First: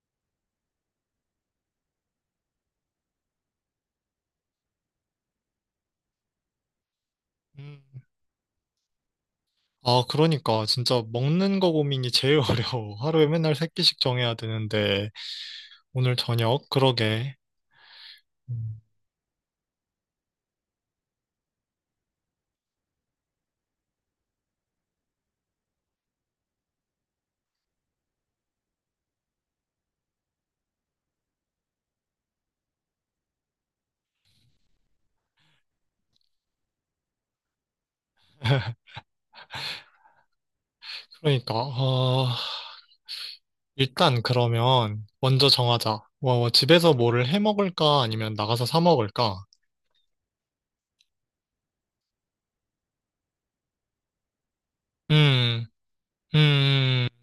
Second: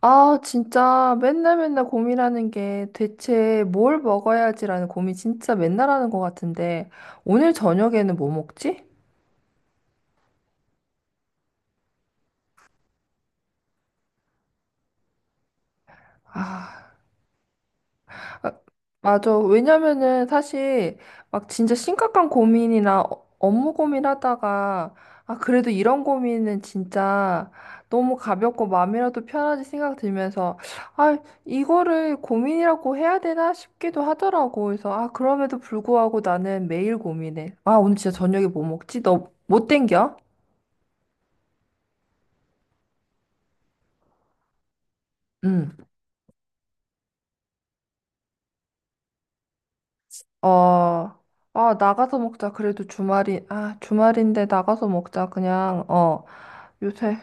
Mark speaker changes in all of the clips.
Speaker 1: 아, 진짜 맨날 맨날 고민하는 게 대체 뭘 먹어야지라는 고민 진짜 맨날 하는 것 같은데 오늘
Speaker 2: 음.
Speaker 1: 저녁에는 뭐 먹지?
Speaker 2: 아, 그러니까 진짜 먹는 거 고민이 제일 어려워. 하루에 맨날 세 끼씩 정해야 되는데 오늘 저녁
Speaker 1: 아.
Speaker 2: 그러게.
Speaker 1: 아,
Speaker 2: 음.
Speaker 1: 맞아. 왜냐면은 사실 막 진짜 심각한 고민이나 업무 고민하다가 아, 그래도 이런 고민은 진짜 너무 가볍고 마음이라도 편하지 생각 들면서 아, 이거를 고민이라고 해야 되나 싶기도 하더라고. 그래서 아, 그럼에도 불구하고 나는 매일 고민해. 아, 오늘 진짜 저녁에 뭐 먹지? 너 못 땡겨?
Speaker 2: 그러니까 어, 일단 그러면 먼저
Speaker 1: 응.
Speaker 2: 정하자. 뭐 집에서 뭐를 해 먹을까 아니면 나가서 사 먹을까?
Speaker 1: 어. 아, 나가서 먹자. 그래도 아, 주말인데 나가서 먹자.
Speaker 2: 음,
Speaker 1: 그냥, 어.
Speaker 2: 음,
Speaker 1: 요새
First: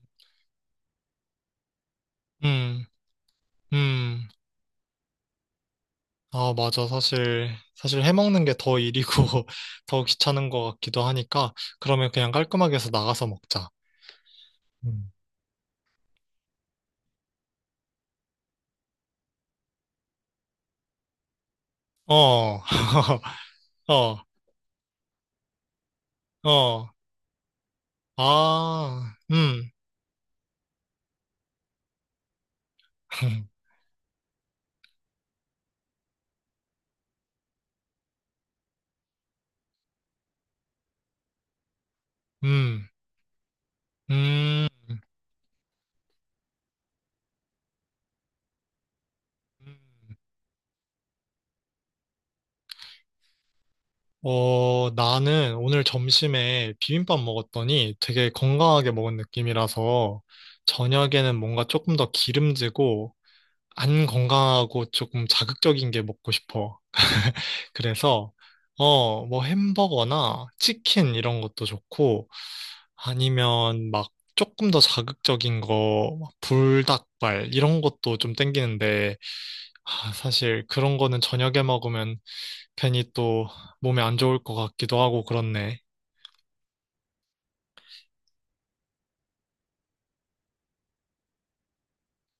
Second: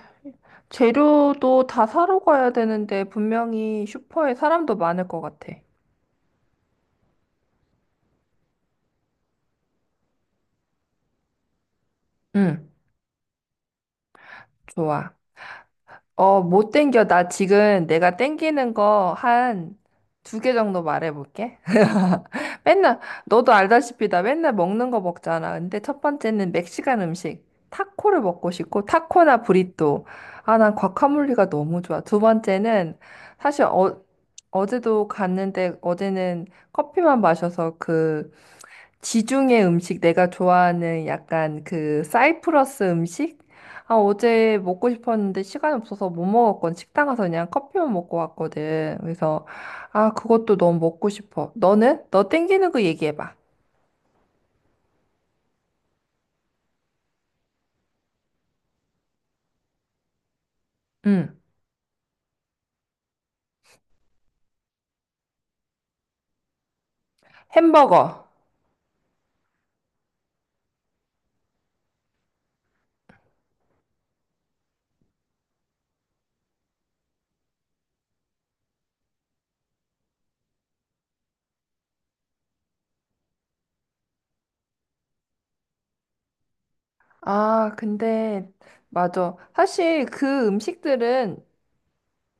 Speaker 1: 재료도 다 사러 가야
Speaker 2: 음,
Speaker 1: 되는데 분명히
Speaker 2: 음.
Speaker 1: 슈퍼에 사람도 많을 것 같아.
Speaker 2: 아, 맞아. 사실 해 먹는 게 더 일이고 더 귀찮은 것 같기도 하니까 그러면 그냥
Speaker 1: 응,
Speaker 2: 깔끔하게 해서 나가서 먹자. 음.
Speaker 1: 좋아. 어, 못 땡겨? 나 지금 내가 땡기는 거 한 두 개 정도 말해볼게.
Speaker 2: 어,
Speaker 1: 맨날, 너도 알다시피 나
Speaker 2: 어.
Speaker 1: 맨날 먹는 거 먹잖아. 근데 첫 번째는
Speaker 2: 어,
Speaker 1: 멕시칸 음식. 타코를 먹고 싶고,
Speaker 2: 아,
Speaker 1: 타코나 브리또. 아, 난 과카몰리가 너무 좋아. 두 번째는 사실 어, 어제도 갔는데 어제는 커피만 마셔서 그 지중해 음식 내가 좋아하는 약간 그 사이프러스
Speaker 2: 음,
Speaker 1: 음식? 아, 어제
Speaker 2: 음.
Speaker 1: 먹고 싶었는데 시간이 없어서 못 먹었건 식당 가서 그냥 커피만 먹고 왔거든. 그래서 아, 그것도 너무 먹고 싶어. 너는? 너 땡기는 거 얘기해 봐.
Speaker 2: 어, 나는 오늘 점심에 비빔밥 먹었더니 되게 건강하게 먹은 느낌이라서
Speaker 1: 응.
Speaker 2: 저녁에는 뭔가 조금 더 기름지고 안 건강하고 조금 자극적인 게 먹고 싶어.
Speaker 1: 햄버거.
Speaker 2: 그래서, 어, 뭐 햄버거나 치킨 이런 것도 좋고 아니면 막 조금 더 자극적인 거, 막 불닭발 이런 것도 좀 땡기는데 아, 사실 그런 거는 저녁에 먹으면 괜히 또 몸에 안 좋을 것 같기도 하고 그렇네.
Speaker 1: 아, 근데 맞아. 사실 그 음식들은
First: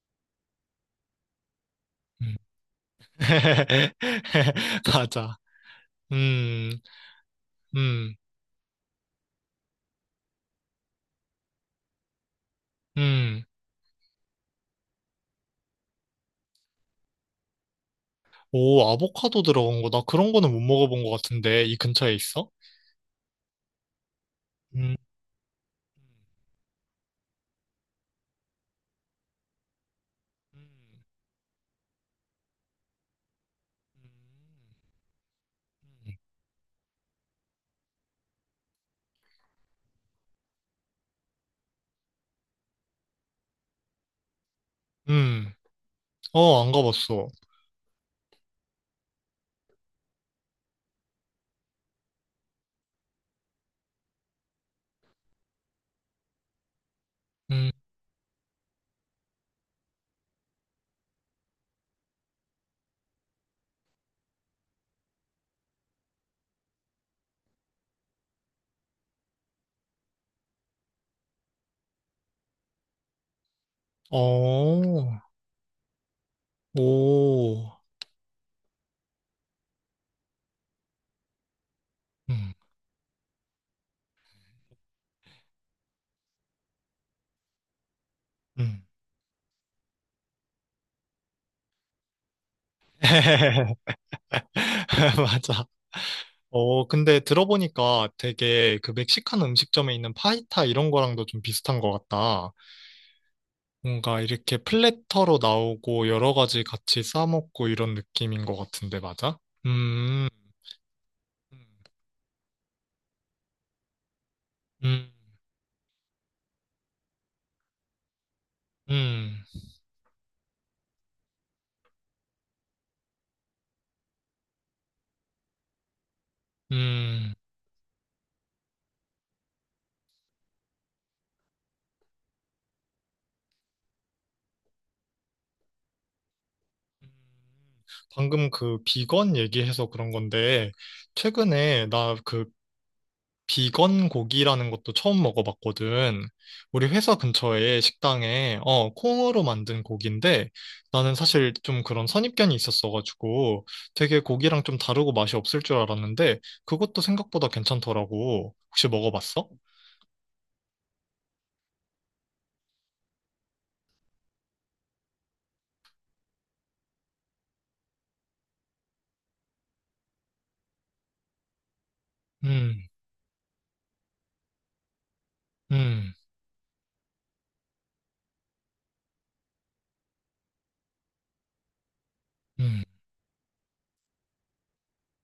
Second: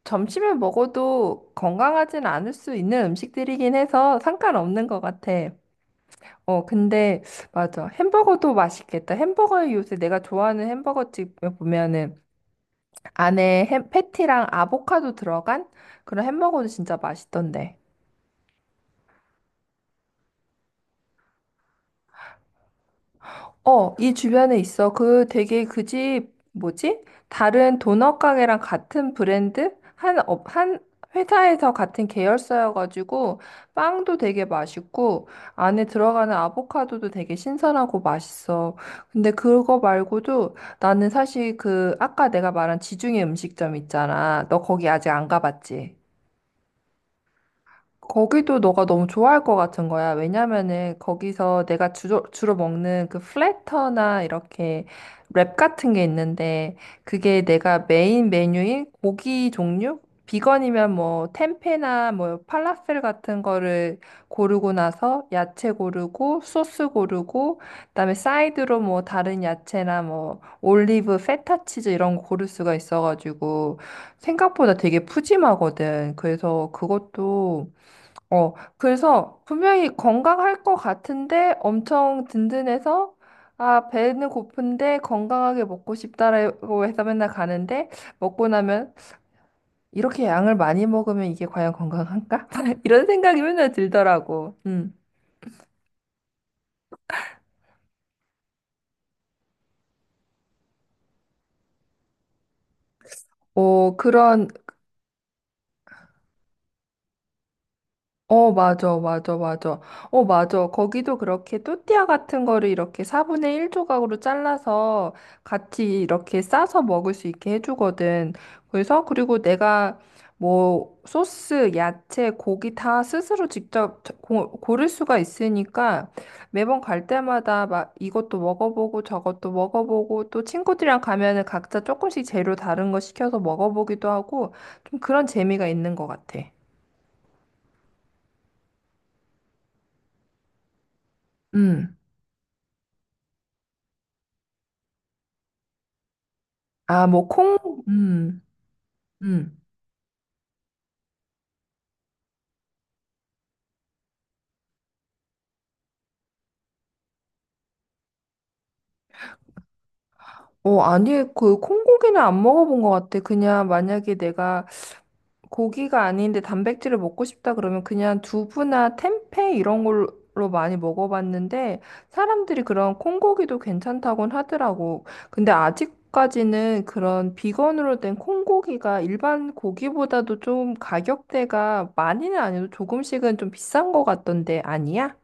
Speaker 1: 점심에 먹어도 건강하진
Speaker 2: 음.
Speaker 1: 않을 수 있는 음식들이긴 해서 상관없는 것 같아.
Speaker 2: 맞아.
Speaker 1: 어,
Speaker 2: 음,
Speaker 1: 근데, 맞아.
Speaker 2: 음,
Speaker 1: 햄버거도 맛있겠다. 햄버거에 요새 내가 좋아하는 햄버거집 보면은
Speaker 2: 음.
Speaker 1: 안에 패티랑 아보카도 들어간 그런 햄버거도 진짜 맛있던데.
Speaker 2: 오, 아보카도 들어간 거. 나 그런 거는 못 먹어본 것 같은데. 이 근처에 있어?
Speaker 1: 어, 이 주변에 있어.
Speaker 2: 음,
Speaker 1: 그 되게 그 집, 뭐지? 다른 도넛 가게랑 같은 브랜드? 한 회사에서 같은 계열사여가지고, 빵도 되게 맛있고, 안에 들어가는 아보카도도 되게 신선하고 맛있어. 근데 그거 말고도 나는 사실 그, 아까 내가 말한 지중해 음식점 있잖아. 너 거기 아직
Speaker 2: 음,
Speaker 1: 안
Speaker 2: 음.
Speaker 1: 가봤지?
Speaker 2: 어, 안 가봤어.
Speaker 1: 거기도 너가 너무 좋아할 것 같은 거야. 왜냐면은 거기서 내가 주로 먹는 그 플래터나 이렇게 랩 같은 게 있는데 그게
Speaker 2: 음,
Speaker 1: 내가 메인 메뉴인 고기 종류? 비건이면 뭐 템페나 뭐 팔라펠 같은 거를 고르고 나서 야채 고르고 소스 고르고 그다음에 사이드로 뭐 다른 야채나 뭐 올리브, 페타 치즈 이런 거 고를 수가 있어가지고 생각보다 되게
Speaker 2: 어,
Speaker 1: 푸짐하거든. 그래서 그것도
Speaker 2: 오,
Speaker 1: 어, 그래서 분명히 건강할 것 같은데 엄청
Speaker 2: 음,
Speaker 1: 든든해서 아, 배는 고픈데 건강하게 먹고 싶다라고 해서 맨날 가는데 먹고
Speaker 2: 음.
Speaker 1: 나면 이렇게 양을 많이 먹으면 이게 과연 건강한가? 이런 생각이 맨날 들더라고. 음.
Speaker 2: 맞아. 어, 근데 들어보니까 되게 그 멕시칸 음식점에 있는 파이타 이런 거랑도 좀 비슷한 것 같다.
Speaker 1: 어,
Speaker 2: 뭔가
Speaker 1: 그런
Speaker 2: 이렇게 플래터로 나오고 여러 가지 같이 싸먹고 이런 느낌인
Speaker 1: 어,
Speaker 2: 것
Speaker 1: 맞아,
Speaker 2: 같은데,
Speaker 1: 맞아,
Speaker 2: 맞아?
Speaker 1: 맞아. 어,
Speaker 2: 음,
Speaker 1: 맞아. 거기도 그렇게
Speaker 2: 음,
Speaker 1: 또띠아 같은 거를 이렇게 4분의 1 조각으로
Speaker 2: 음,
Speaker 1: 잘라서 같이 이렇게 싸서 먹을 수 있게 해주거든. 그래서, 그리고
Speaker 2: 음.
Speaker 1: 내가 뭐 소스, 야채, 고기 다 스스로 직접 고를 수가 있으니까 매번 갈
Speaker 2: 음.
Speaker 1: 때마다 막 이것도 먹어보고 저것도 먹어보고 또 친구들이랑 가면은 각자 조금씩 재료 다른 거 시켜서 먹어보기도 하고 좀 그런 재미가 있는 것 같아.
Speaker 2: 방금 그 비건 얘기해서 그런 건데, 최근에
Speaker 1: 음.
Speaker 2: 나그 비건 고기라는 것도 처음 먹어봤거든. 우리
Speaker 1: 아,
Speaker 2: 회사
Speaker 1: 뭐,
Speaker 2: 근처에
Speaker 1: 콩, 음,
Speaker 2: 식당에, 어, 콩으로
Speaker 1: 음.
Speaker 2: 만든 고기인데, 나는 사실 좀 그런 선입견이 있었어가지고, 되게 고기랑 좀 다르고 맛이 없을 줄 알았는데, 그것도 생각보다 괜찮더라고. 혹시 먹어봤어?
Speaker 1: 어, 아니, 그, 콩고기는 안 먹어본 것 같아. 그냥 만약에 내가 고기가 아닌데 단백질을 먹고 싶다 그러면 그냥 두부나 템페 이런 걸로 많이 먹어봤는데 사람들이
Speaker 2: 음,
Speaker 1: 그런 콩고기도 괜찮다곤 하더라고. 근데
Speaker 2: 음,
Speaker 1: 아직까지는 그런 비건으로 된 콩고기가 일반 고기보다도 좀 가격대가 많이는 아니어도
Speaker 2: 음.
Speaker 1: 조금씩은 좀 비싼 것 같던데, 아니야?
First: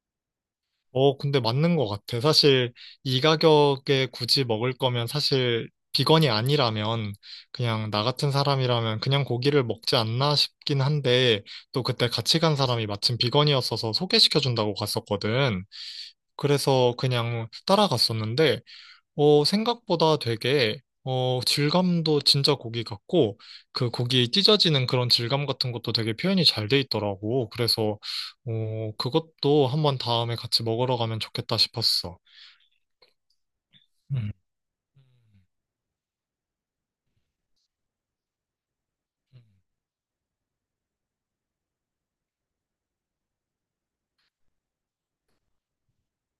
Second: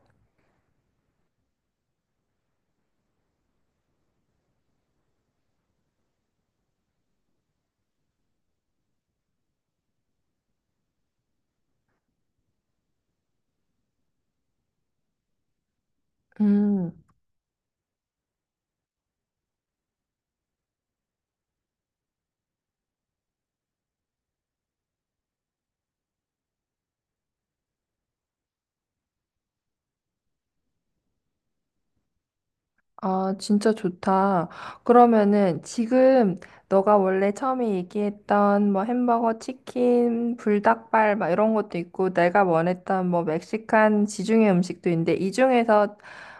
Speaker 2: 어, 근데 맞는 것 같아. 사실 이 가격에 굳이 먹을 거면 사실 비건이 아니라면 그냥 나 같은 사람이라면 그냥 고기를 먹지 않나 싶긴 한데 또 그때 같이 간 사람이 마침 비건이었어서 소개시켜 준다고 갔었거든.
Speaker 1: 음.
Speaker 2: 그래서 그냥 따라갔었는데 어, 생각보다 되게, 어, 질감도 진짜 고기 같고, 그 고기 찢어지는 그런 질감 같은 것도 되게 표현이 잘 돼 있더라고. 그래서, 어, 그것도 한번 다음에 같이 먹으러 가면 좋겠다 싶었어.
Speaker 1: 아, 진짜
Speaker 2: 음.
Speaker 1: 좋다. 그러면은 지금 너가 원래 처음에 얘기했던 뭐 햄버거, 치킨, 불닭발 막 이런 것도 있고 내가 원했던 뭐 멕시칸 지중해 음식도 있는데 이 중에서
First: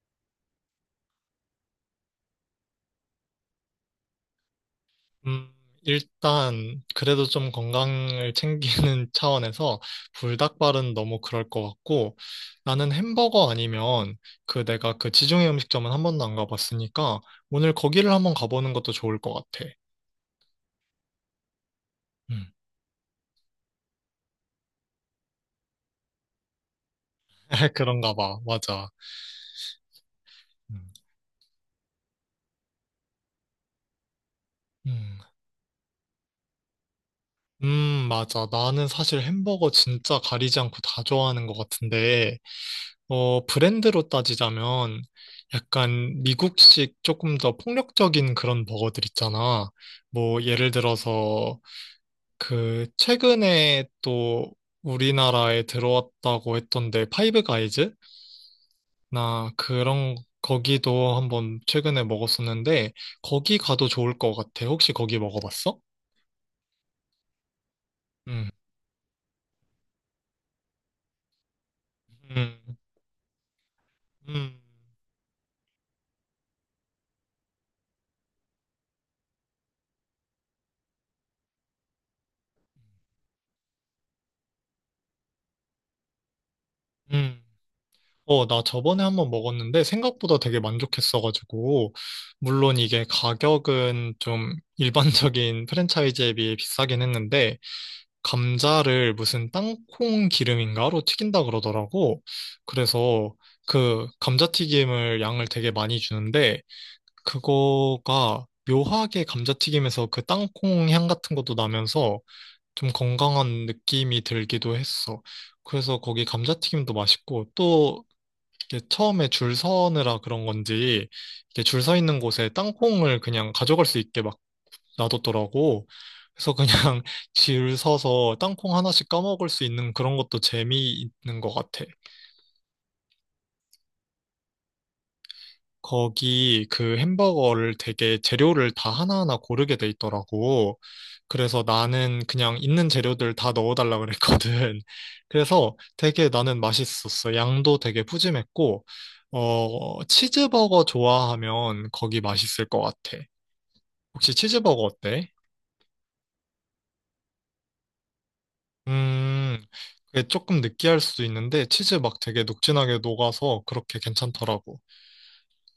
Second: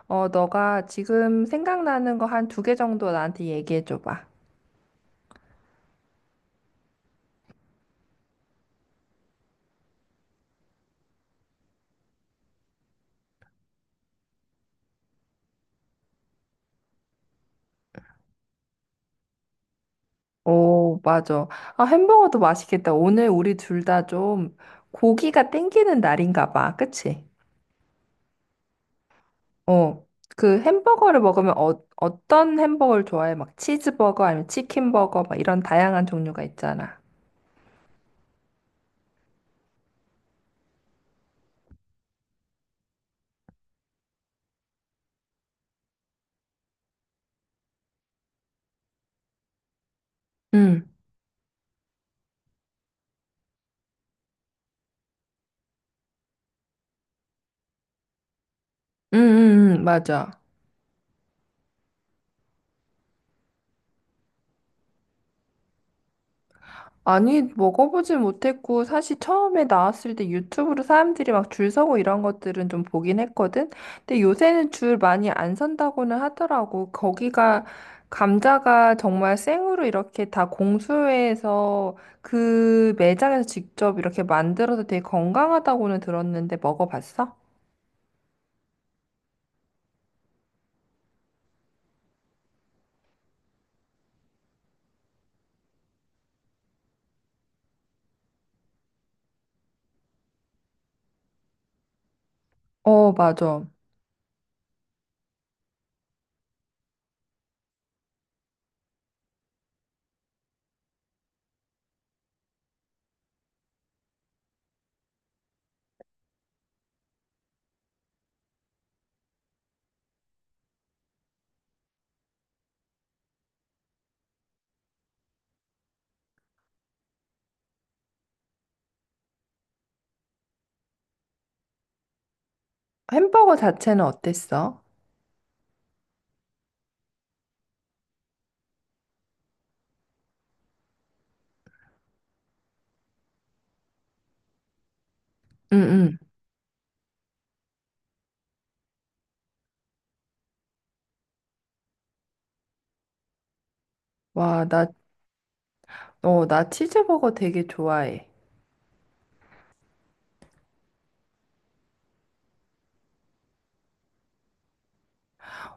Speaker 1: 어 너가 지금 생각나는 거 한 두 개 정도 나한테 얘기해 줘 봐.
Speaker 2: 음, 일단, 그래도 좀 건강을 챙기는 차원에서 불닭발은 너무 그럴 것 같고, 나는 햄버거 아니면 그 내가 그 지중해 음식점은 한 번도 안 가봤으니까, 오늘 거기를 한번 가보는 것도 좋을 것 같아.
Speaker 1: 오, 맞아. 아, 햄버거도
Speaker 2: 음.
Speaker 1: 맛있겠다. 오늘 우리 둘 다 좀 고기가 땡기는 날인가 봐. 그치?
Speaker 2: 그런가 봐. 맞아.
Speaker 1: 어, 그
Speaker 2: 음.
Speaker 1: 햄버거를 먹으면 어, 어떤 햄버거를 좋아해? 막 치즈버거 아니면
Speaker 2: 음.
Speaker 1: 치킨버거 막 이런 다양한 종류가 있잖아.
Speaker 2: 맞아. 나는 사실 햄버거 진짜 가리지 않고 다 좋아하는 것 같은데, 어, 브랜드로 따지자면 약간 미국식 조금 더 폭력적인 그런 버거들 있잖아. 뭐, 예를
Speaker 1: 응,
Speaker 2: 들어서 그 최근에 또 우리나라에 들어왔다고 했던데, 파이브 가이즈나
Speaker 1: 응, 응, 응,
Speaker 2: 그런
Speaker 1: 맞아.
Speaker 2: 거기도 한번 최근에 먹었었는데, 거기 가도 좋을 것 같아. 혹시 거기 먹어봤어?
Speaker 1: 아니, 먹어보진
Speaker 2: 음,
Speaker 1: 못했고, 사실 처음에 나왔을 때 유튜브로 사람들이 막 줄 서고 이런
Speaker 2: 음,
Speaker 1: 것들은 좀 보긴 했거든? 근데
Speaker 2: 음,
Speaker 1: 요새는 줄 많이 안 선다고는 하더라고. 거기가, 감자가 정말 생으로 이렇게 다 공수해서 그 매장에서 직접 이렇게 만들어서 되게 건강하다고는 들었는데 먹어봤어?
Speaker 2: 음. 어, 나 저번에 한번 먹었는데 생각보다 되게 만족했어가지고, 물론 이게 가격은 좀 일반적인 프랜차이즈에 비해 비싸긴 했는데, 감자를 무슨 땅콩 기름인가로 튀긴다 그러더라고.
Speaker 1: 어,
Speaker 2: 그래서
Speaker 1: 맞아.
Speaker 2: 그 감자튀김을 양을 되게 많이 주는데, 그거가 묘하게 감자튀김에서 그 땅콩 향 같은 것도 나면서 좀 건강한 느낌이 들기도 했어. 그래서 거기 감자튀김도 맛있고 또 이게 처음에 줄 서느라 그런 건지 이게 줄 서 있는 곳에 땅콩을 그냥 가져갈 수 있게 막 놔뒀더라고. 그래서 그냥 줄 서서 땅콩 하나씩 까먹을 수 있는 그런 것도 재미있는 것 같아.
Speaker 1: 햄버거 자체는 어땠어?
Speaker 2: 거기 그 햄버거를 되게 재료를 다 하나하나 고르게 돼 있더라고. 그래서 나는 그냥 있는 재료들 다 넣어달라 그랬거든. 그래서
Speaker 1: 응, 응.
Speaker 2: 되게 나는 맛있었어. 양도 되게 푸짐했고, 어, 치즈버거 좋아하면 거기 맛있을 것 같아. 혹시
Speaker 1: 와,
Speaker 2: 치즈버거
Speaker 1: 나,
Speaker 2: 어때?
Speaker 1: 어, 나 치즈버거 되게 좋아해.
Speaker 2: 음, 그게 조금 느끼할 수도 있는데, 치즈 막 되게 녹진하게 녹아서 그렇게 괜찮더라고.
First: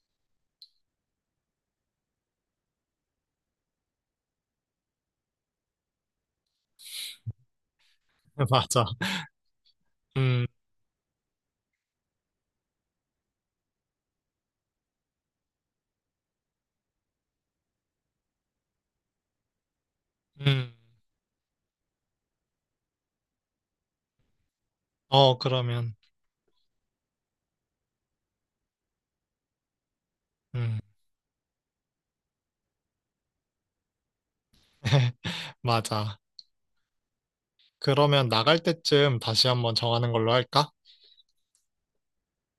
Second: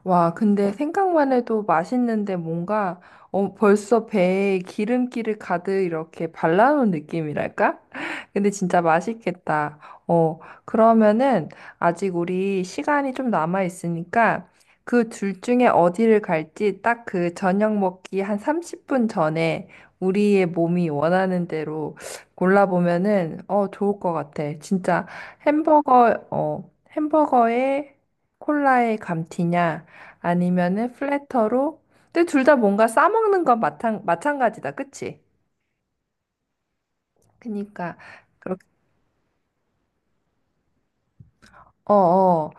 Speaker 1: 와, 근데 생각만 해도 맛있는데 뭔가 어, 벌써 배에 기름기를 가득 이렇게 발라놓은 느낌이랄까? 근데 진짜
Speaker 2: 맞아.
Speaker 1: 맛있겠다. 어,
Speaker 2: 음,
Speaker 1: 그러면은 아직 우리 시간이 좀 남아 있으니까 그 둘 중에 어디를 갈지 딱 그 저녁 먹기 한 30분 전에 우리의
Speaker 2: 음.
Speaker 1: 몸이 원하는 대로 골라보면은 어, 좋을 것 같아. 진짜
Speaker 2: 어, 그러면.
Speaker 1: 햄버거, 어, 햄버거에 콜라에 감튀냐?
Speaker 2: 음.
Speaker 1: 아니면은 플래터로. 근데 둘 다 뭔가 싸먹는 건 마찬가지다. 그치?
Speaker 2: 맞아.
Speaker 1: 그니까.
Speaker 2: 그러면
Speaker 1: 그
Speaker 2: 나갈
Speaker 1: 렇
Speaker 2: 때쯤 다시 한번 정하는 걸로 할까?
Speaker 1: 어 어.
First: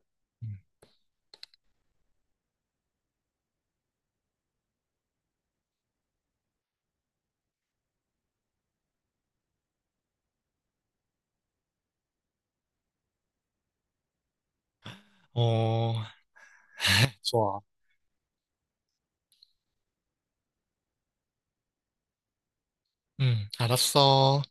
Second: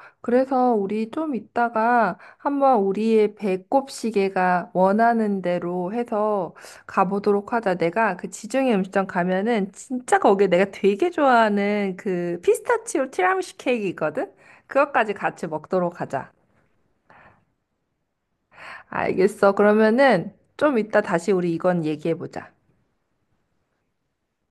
Speaker 2: 음.
Speaker 1: 그래서 우리 좀 이따가 한번 우리의 배꼽 시계가 원하는 대로 해서 가보도록 하자. 내가 그 지중해 음식점 가면은 진짜 거기에 내가 되게 좋아하는 그 피스타치오 티라미수 케이크 있거든? 그것까지 같이
Speaker 2: 어,
Speaker 1: 먹도록 하자.
Speaker 2: 좋아.
Speaker 1: 알겠어. 그러면은 좀 이따 다시 우리 이건 얘기해보자.
Speaker 2: 응, 알았어.